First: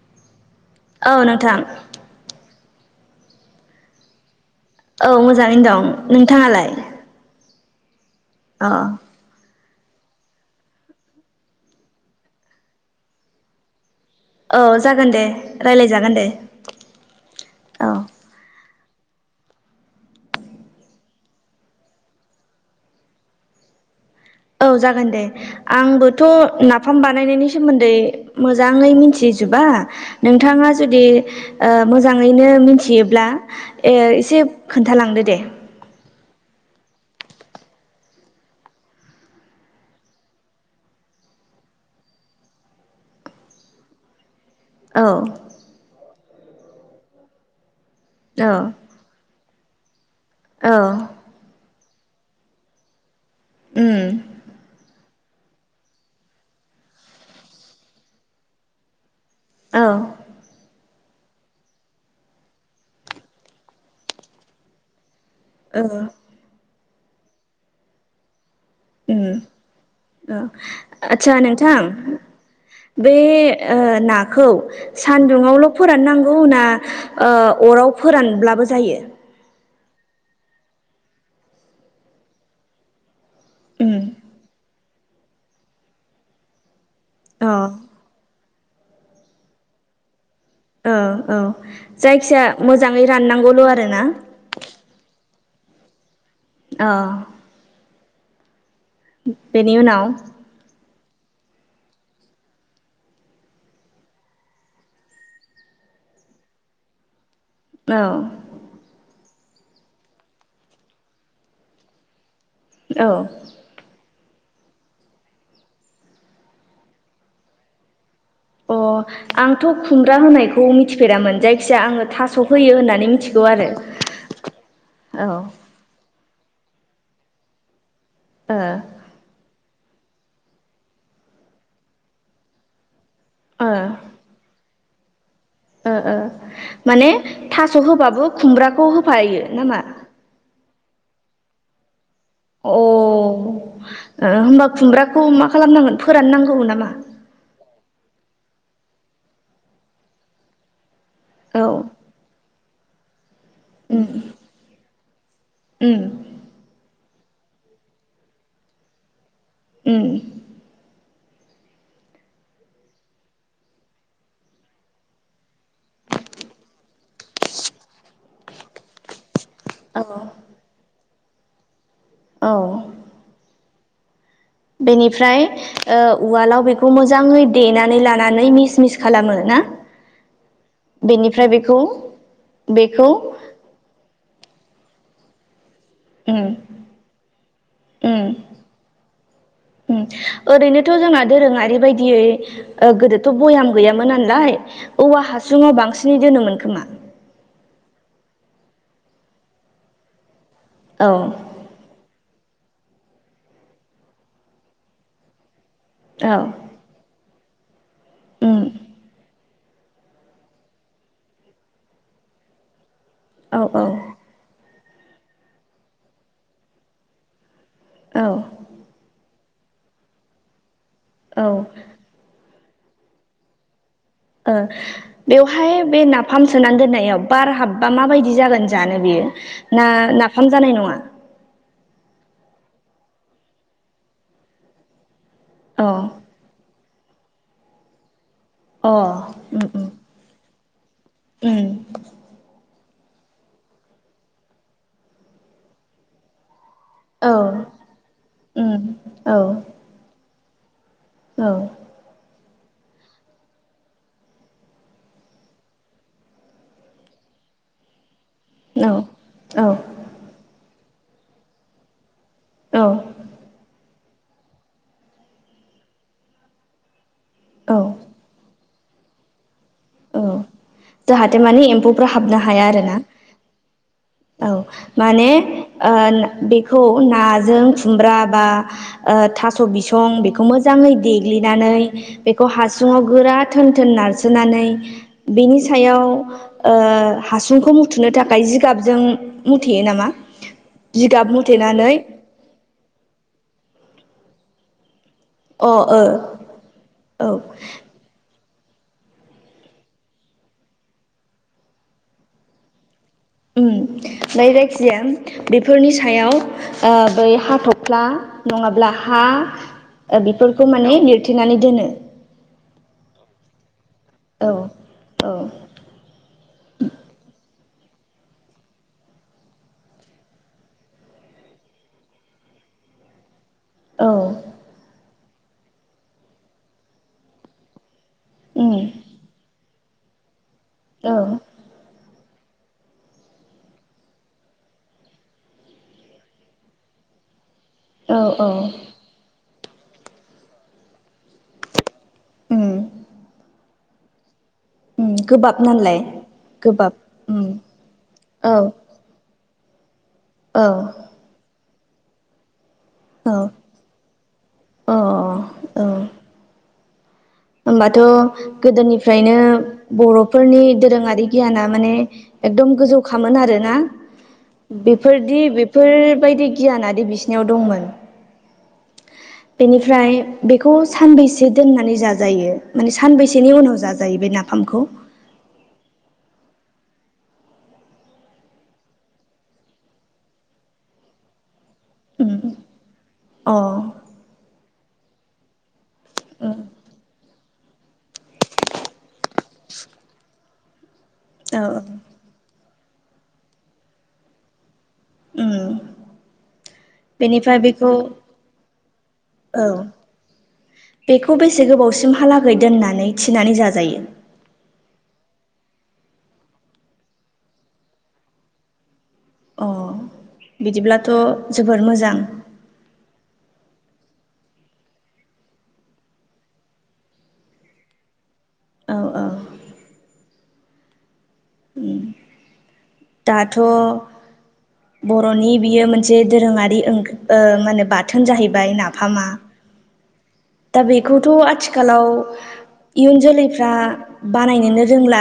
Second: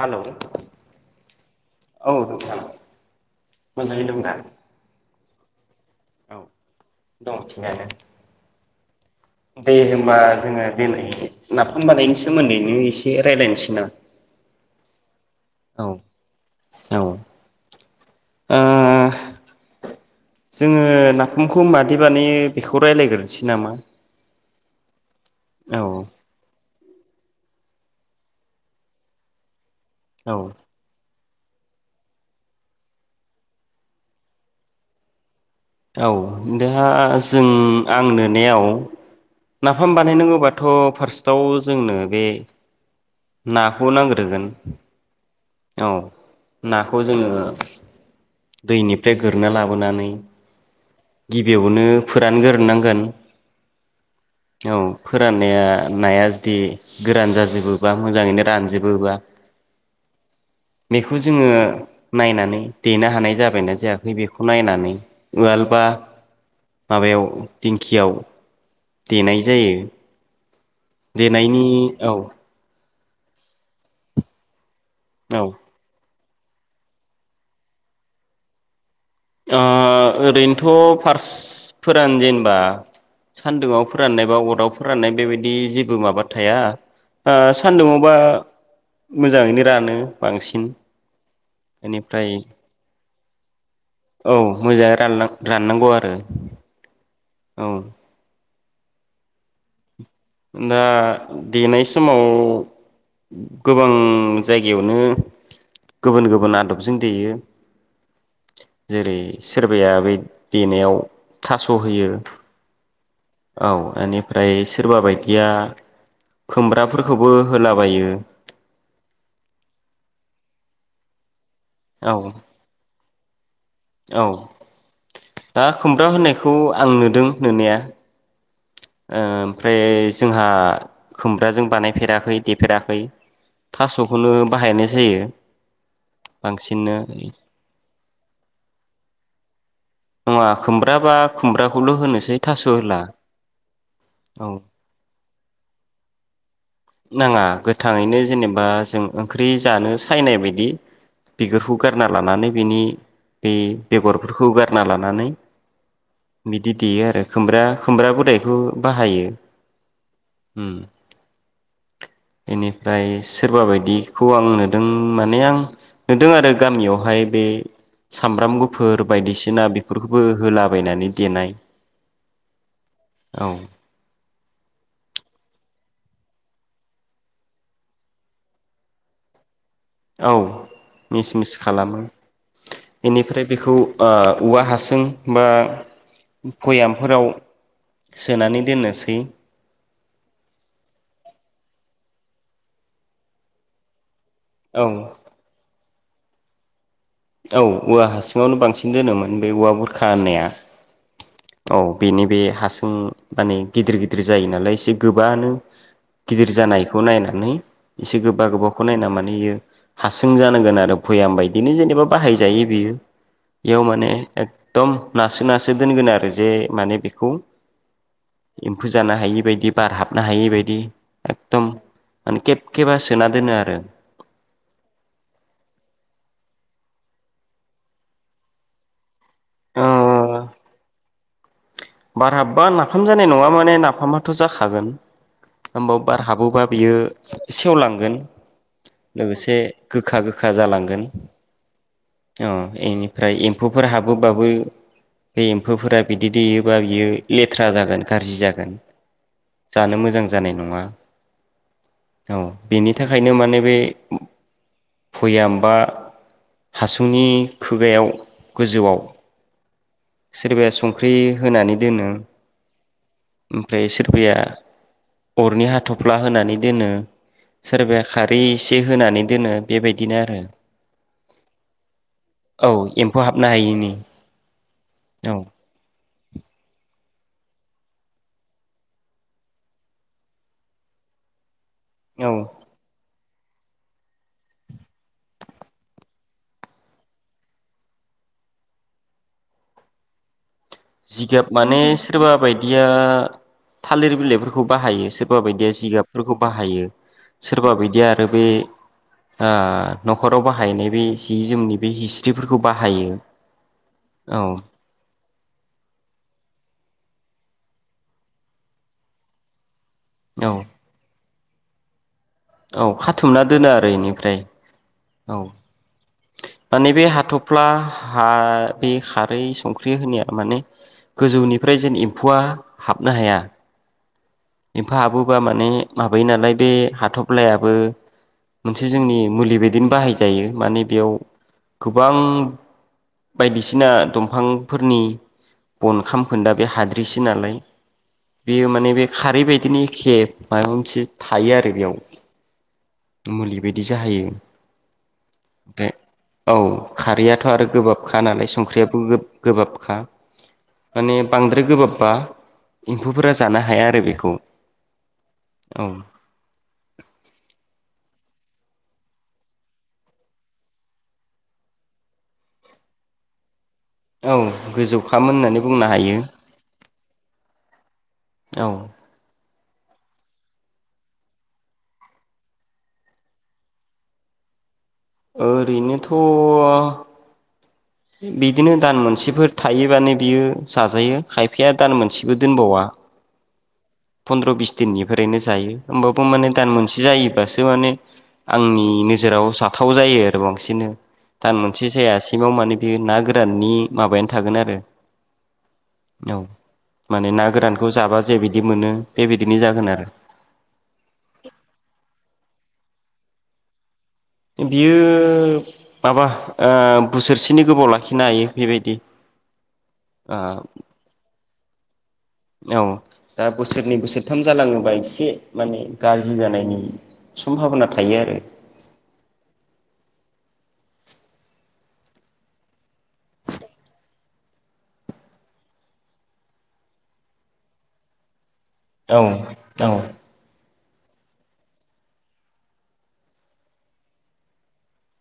Hello औ नोंथां औ नोंथां। मोजाङै दं दा? औ मोजाङैनो दं। नोंथाङालाय? [unintelligible] अ दे होनबा जोङो दिनै नाफाम बानायनायनि सोमोन्दैनो एसे रायलायनोसै ना औ जागोन दे रायलायजागोन दे औ ओ औ। [inaudible] जोङो नाफामखौ मादि बानायो बेखौ रायलायग्रोनोसै नामा? औ जागोन दे। औ आंबोथ' ना नफाम बानायनायनि सोमोन्दै मोजाङै मिनथिजुबा। औ नोंथाङा जुदि ओ मोजाङैनो मिनथियोब्ला ओ एसे खोन्थालांदो दे। औ दा जों आं नुनायाव नाफाम बानायनांगौबाथ' फार्स्टआव जोंनो बे नाखौ नांग्रोगोन। औ औ नाखौ जोङो औ दैनिफ्राय गोरना ला बोनानै औ गिबियावनो फोरानगोरोनांगोन। उम औ फोराननाया नाया जुदि गोरान जाजोबोबा मोजाङैनो रानजोबोबा औ बेखौ जोङो नायनानै देनो हानाय जाबायना जायाखै बेखौ नायनानै उवाल औ बा माबायाव दिंखियाव देनाय जायो उम औ आस्सा देनायनि नोंथां। औ बे ओ नाखौ औ सान्दुुङावल' ओ फोरान नां गौ ना ओ अराव फोरानब्लाबो जायो? ओ ओरैनोथ' फार्स फोरान जेनबा सान्दुङाव उम फोराननायबा अराव फोराननाय बेबायदि जेबो माबा थाया। आ अ सान्दुङावबा मोजाङैनो रानो। बांसिन औ औ बेनिफ्राय जायखिया मोजाङै राननांगौल' आरो ना। मोजां रान राननांगौ आरो अह। औ। बेनि उनाव दा देनाय समाव गोबां जायगायावनो गुबुन गुबुन आदबजों देयो। औ। जेरै सोरबाया बे देनायाव थास' होयो औ औ एनि फ्राय सोरबा बायदि या खुमब्राफोरखौबो होलाबायो। अ' आंथ' खुमब्रा होनायखौ मिथिफेरामोन जाय खिजाया आङो औ थास' होयो होननानै मिथिगौ आरो। औ औ दा खुमब्रा होनायखौ आं नुदों नुनाया ओ। ओमफ्राय जोंहा खुमब्राजों बानायफेराखै देफेराखै। ओ थास'खौनो बाहायनाय जायो। ओ ओ बांसिननो माने थास' होबाबो खुमब्राखौ होफायो नामा? नङा खुमब्रा बा खुमब्राखौल' होनो अ' ओ औ होमबा खुमब्राखौ मा खालामनांगोन फोराननांगौ नामा? नाङा गोथाङैनो जेनेबा जों ओंख्रि जानो सायनाय बायदि औ बिगुरखौ गारना लानानै बिनि बे उम बेगरफोरखौ गा ना लानानै उम बिदि देयो आरो खुमब्रा खुमब्रा गुरैखो बाहायो। उम उम बेनिफ्राय सोरबा बायदिखौ आं नुदों माने आं नुदों आरो गामियावहाय बे सामब्राम गुफुर बायदिसिना औ बेफोरखौबो होलाबायनानै देनाय। औ औ बेनिफ्राय ओ उवालाव बेखौ मोजाङै देनानै लानानै मिस मिस खालामो ना? औ मिस बेनिफ्राय मिस बेखौ खालामो बेखौ बेनिफ्राय बेखौ ओ औवा हासुं बा उम भयामफोराव उम सोनानै दोननोसै। उम यै ओ गोदोथ' भयाम गैयामोना नालाय औ औवा हासुङाव बांसिन सिन दोनोमोन खोमा औ औवा हासुङावनो बांसिन दोनोमोन बे औवा बुरखा होननाया। औ औ बेनि बे हासुं माने गिदिर गिदिर जायो नालाय एसे गोबानो औ गिदिर जानायखौ नायनानै इसे गोबा उम गोबाखौ नायना माने बियो हासुं जानांगोन आरो भयाम बायदिनो जेनेबा बाहायजायो बियो। औ याव औ माने एखदम नासो नासो दोनगोनो आरो जे माने बेखौ औ एम्फौ जानो हायि बाय बि बार हाबनो हायै बायदि औ एकदम माने खे खेबा सोना दोनो आरो ओ बेवहाय बे नाफाम सोनानै दोननायाव बार हाबबा माबायदि जागोन जानो बेयो। ना नाफाम जानाय नङा? बारहाबबा नाफाम जानाय नङा माने नाफामाथ' जाखागोन अ होमबाबो बार हाबोबा बियो सेवलांगोन अ लोगोसे उम गोखा गोखा जालांगोन उम अ इनिफ्राय एम्फौफोर हाबोबाबो बे एम्फौफोरा बिदै दैेयो बा बियो उम औ लेथ्रा जागोन गाज्रि जागोन उम औ जानो मोजां जानाय नङा औ औ बेनि थाखायनो माने बे भयाम बा हासुंनि खुगायाव औ गोजौआव औ सोरबाया संख्रि होनानै दोनो औ ओमफ्राय सोरबाया अरनि हाथ'फ्ला होनानै दोनो औ सोरबाया खारि एसे होनानै दोनो बेबायदिनो औ आरो जाहाथे माने एम्फौफोरा हाबनो हाया औ आरोना एम्फौ हाबनो हायिनि औ माने औ ओ बेखौ नाजों खुमब्रा बा ओ थास' बिसं बेखौ मोजाङै देग्लिनानै औ बेखौ हासुुङाव गोरा थोन थोन नारसोनानै बेनि सायाव ओ हासुंखौ मुथुनो थाखाय जिगाबजों मुथेयो नामा? जिगाब माने सोरबा बायदिया थालिर बिलाइ फोर खौ बाहायो सोरबा बायदिया अ ओ जिगाबफोरखौ बाहायो औ सोरबा बायदिया आरो बे ओ न'खराव बाहायनाय बे जि जोमनि बे हिस्रिफोरखौ बाहायो। उम औ नै जायखिजाया बेफोरनि सा सायाव ओ बै हाथ'फ्ला नङाब्ला हा ओ औ बेफोरखौ माने लिरथे थेनानै दोनो औ खाथुमना दोनो आरो एनिफ्राय औ औ माने बे हाथ'फ्ला हा बे खारै संख्रि होनाया माने गोजौनिफ्राय जेन एम्फौआ हाबनो हाया। औ एम्फौ हाबोबा माने माबायो नालाय बे हाथफ्लायाबो मोनसे जोंनि मुलि बाय दिनो बाहायजायो। माने बेयाव औ बां बायदिसिना दंफांफोरनि बन खामखोनदा बे हाद्रिसो नालाय। औ बेयो माने बे खारै बाय दिनो एखे माबा मोनसे थायो आरो उम बेयाव मुलि बेदि जाहोयो। उम गोबाब नालाय गोबाब ओम खा नालाय संख्रियाबो गोब गोबाबखा। औ माने बांद्राय गोबाब बा अ एम्फौफोरा औ जानो हाया आरो बेखौ औ। होमबाथ' गोदोनिफ्रायनो बर'फोरनि दोरोङारि गियाना माने एकदम गोजौ खामोन आरोना? औ गोजौखाम बेफोरदि होननानै बुंनो हायो बेफोरबायदि गियानादि बिसिनिव दंमोन औ बेनिफ्राय बेखौ सानबैसे दोननानै जा जायो माने सानबेसेनि उनाव जाजायो बे नाफामखौ? ओरैनोथ' बिदिनो दान मोनसेफोर थायोबानो बियो जाजायो खाय फाया दान मोनसेबो उम दोनबावा। अ। ध्र बिस दिननिफ्रायनो जायो होमबाबो माने उम दान मोनसे जायोबासो माने आंनि नोजोराव जाथाव जायो आरो बांसिननो। दान औ औ मोनसे जायासिमाव माने बे ना गोराननि माबायानो थागोन आरो उम औ। माने ना बेनिफ्राय गोरानखौ बेखौ जाबा जे बिदि औ बेखौ बेसे गोबावसिम हा लागै दोननानै थिनानै जाजायो? बियो माबा ओ बोसोरसेनि गोबाव लाखिनो हायो बेबायदि। अ ओ बिदिब्लाथ' जोबोर मोजां। औ दा बोसोरनै बोसोरथाम जालाङोबा एसे माने गाज्रि जानायनि सम्भाबना थायो आरो। औ औ। उम दाथ' बर'नि बियो मोनसे दोरोङारि ओं मा होनो बाथोन जाहैबाय। औ नाफामा औ। दा बेखौथ' आथिखालाव इयुन जोलैफ्रा बानायनोनो रोंला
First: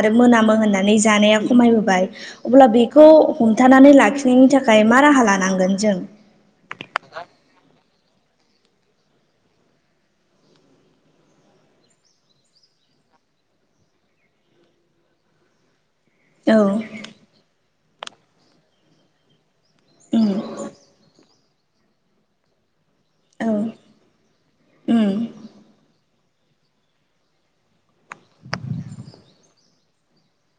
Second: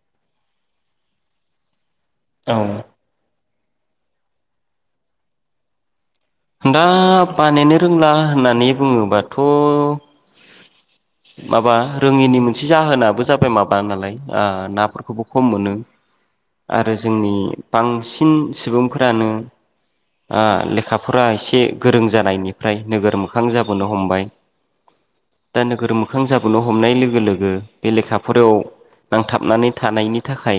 आरो मोनामो होननानै जानाया खमायबोबाय। औ अब्ला बेखौ हमथानानै लाखिनायनि थाखाय मा राहा लानांगोन जों? दा बानायनो रोंला होननानै बुङोबाथ' माबा रोङिनि मोनसे जाहोनाबो जाबाय माबा नालाय ओ नाफोरखौबो खम मोनो। औ आरो जोंनि बांसिन सुबुंफोरानो उम ओ लेखाफोरा एसे गोरों जानायनिफ्राय नोगोर मोखां औ जाबोनो हमबाय उम दा नों गोर मोखां जाबोनो हमनाय लोगो लोगो बे लेखाफोराव नांथाबनानै थानायनि थाखाय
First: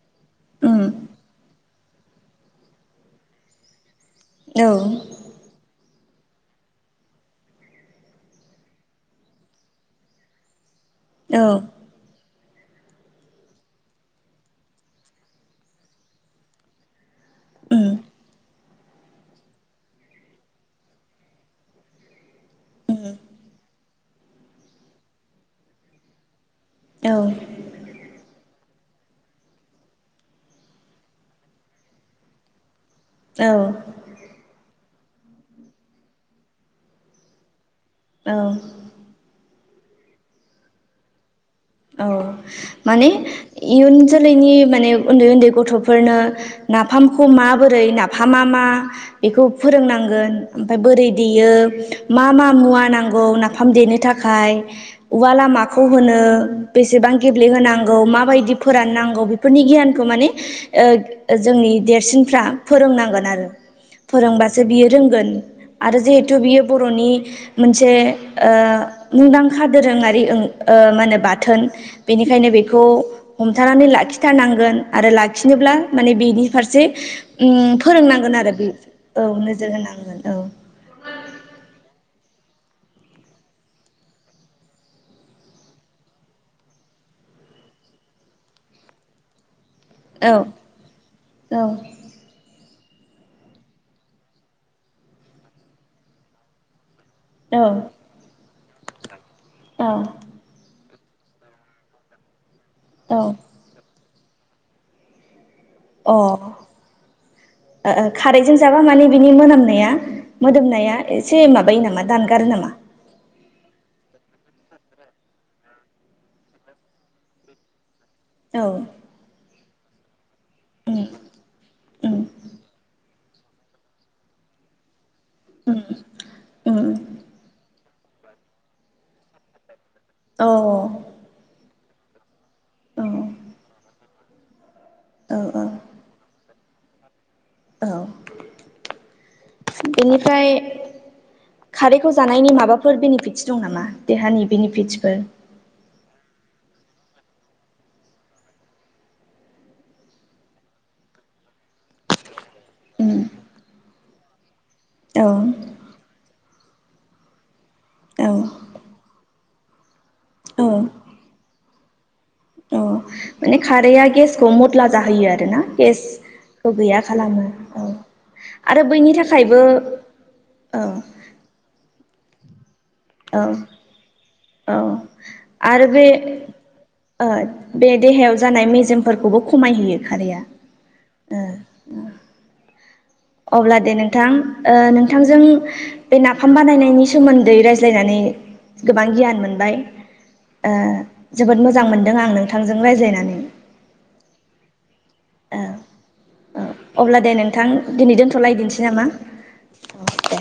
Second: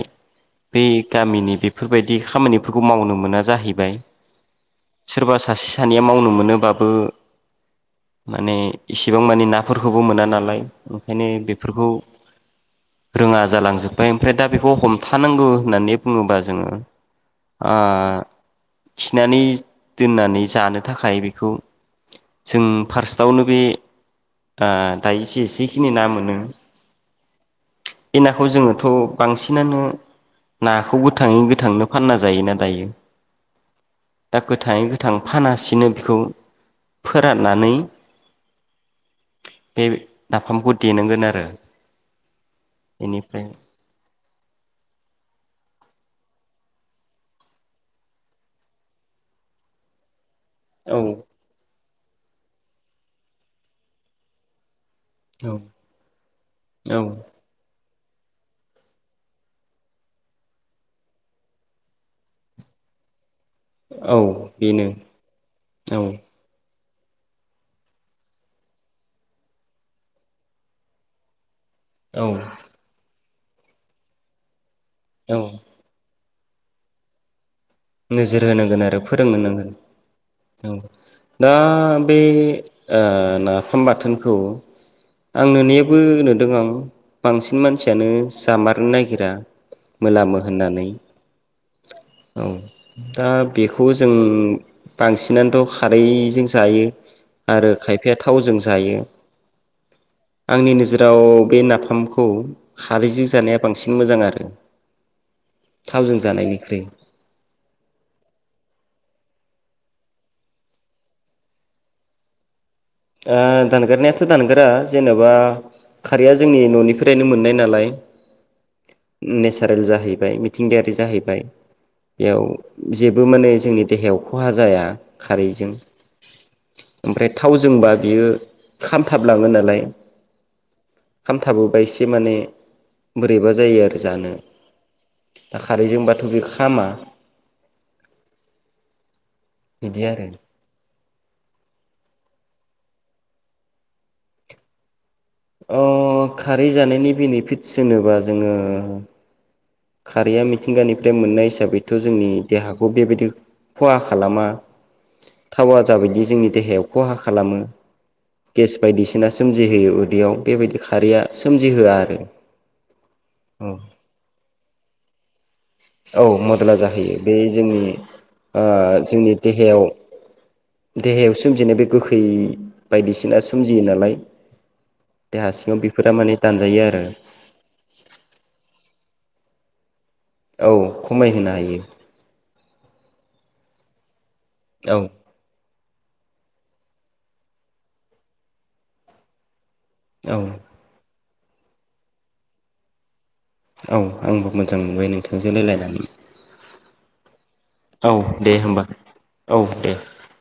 औ बै गामिनि बेफोरबायदि खामानिफोरखौ मावनो मोना जाहैबाय। सोरबा सासे सानैया मावनो मोनोबाबो माने इसेबां माने नाफोरखौ खौबो मोना नालाय। ओंखायनो बेफोरखौ रोङा जालांजोबबाय ओमफ्राय दा बेखौ हमथानांगौ होननानै बुङोबा जोङो ओ थिनानै दोननानै जानो थाखाय बेखौ जों फार्स्टआवनो बे दायो इसे एसेखिनि ना मोनो औ। बे नाखौ जोङोथ' बांसिनानो नाखौ गोथाङै गोथांनो फानना जायोना दायो। औ दा गोथाङै गोथां फानासिनो बेखौ फोराननानै औ बे नाफामखौ देनांगोन आरो औ माने बेनिफ्राय इयुन जोलैनि माने उन्दै उन्दै गथ'फोरनो नाफामखौ माबोरै नाफामा मा बेखौ फोरोंनांगोन ओमफ्राय औ बोरै देयो मा मा मुवा नांगौ नाफाम देनो थाखाय? उवाला औ माखौ होनो औ एसेबां गेब्लेहोना नांगौ माबायदि फोराननांगौ बेफोरनि गियानखौ माने ओ जोंनि देरसिनफ्रा फोरोंनांगोन आरो औ फोरोंबासो बियो बेनो रोंगोन आरो औ जिहेथु बियो बर'नि मोनसे ओ मुंदांखा दोरोङारि मा होनो बाथ थोन औ बेनिखायनो बेखौ हमथानानै लाखिथारनांगोन आरो औ लाखिनोब्ला माने बेनि फारसे उम फोरोंनांगोन नोजोर आरो होनांगोन औ फोरोंहोनांगोन नोजोर होनांगोन औ दा बे ओ नाफाम बाथोनखौ आं नुनायाबो नुदों आं बांसिन मानसियानो जामारनो नागिरा औ मोनामो होननानै औ औ दा बेखौ जों बांसिनानोथ' खारैजों जायो औ आरो खायफाया थावजों जायो औ आंनि नोजोर दाव बे नाफामखौ अ ओ खारैजों जानाया बांसिन मोजां आरो [inaudible] थावजों जानायनिख्रुइ। ओ ओ खारैजों जाबा माने बिनि मोनामनाया मोदोमनाया एसे माबायो नामा दानगारो नामा? ओ दानगारनायाथ' दानगारा जेनेबा खारैया जोंनि न'निफ्रायनो मोननाय नालाय औ। रेल जाहैबाय मिथिंगायारि उम जाहैबाय। उम बेयाव जे बो माने जोंनि देहायाव खहा जाया खारैजों। उम उम ओमफ्राय थावजों जोंबा बियो खा मथाबलाङो नालाय औ खामथाबोबा ए‌ जि माने बोरैबा औ जायो आरो जानो। दा औ खारैजोंबाथ' बे खामा। औ बिदि आरो बेनिफ्राय खारैखौ जानायनि माबाफोर बेनिफिटस दं नामा देहानि बेनिफिटसफोर? अ खारै जानायनि बेनिफिटस होनोबा जोङो खारैया मिथिंगानिफ्राय मोननाय हिसाबैथ' जोंनि देहाखौ उम बेबायदि खहा खालामा। औ थावा जाबायदि जोंनि देहायाव खहा खालामो औ गेस बायदिसिना सोमजिहोयो उ दैयाव औ बेबायदि खारैया सोमजिहोआ आरो। औ माने औ खारैया गेसखौ म टला जाहोयो आरोना। गेस औ खौ मदला गैया जाहोयो। बे खालामो जोंनि औ ओ आरो बैनि जोंनि थाखायबो देहायाव औ देहायाव सोमजिनाय बे गो खै बायदिसिना औ सोमजियो नालाय औ देहा सिङाव आरो बे बेफोरा माने दानजायो आरो। फोरखौबो खमायहोयो खारैया औ ओ खमायहोनो हायो। अब्ला दे नों थां ओ औ नोंथांजों बे नाफाम बानायनायनि सोमोन्दै रायज्लायनानै गोबां गियान मोनबाय। औ। ओ जोबोद मोजां मोनदों आं नोंथांजों रायज्लायनानै। औ आंबो मोजां मोनबाय नों औ ओ अब्ला दे नोंथां औ दिनै दे होमबा दोन्थ'लायदिनसै नामा औ दे।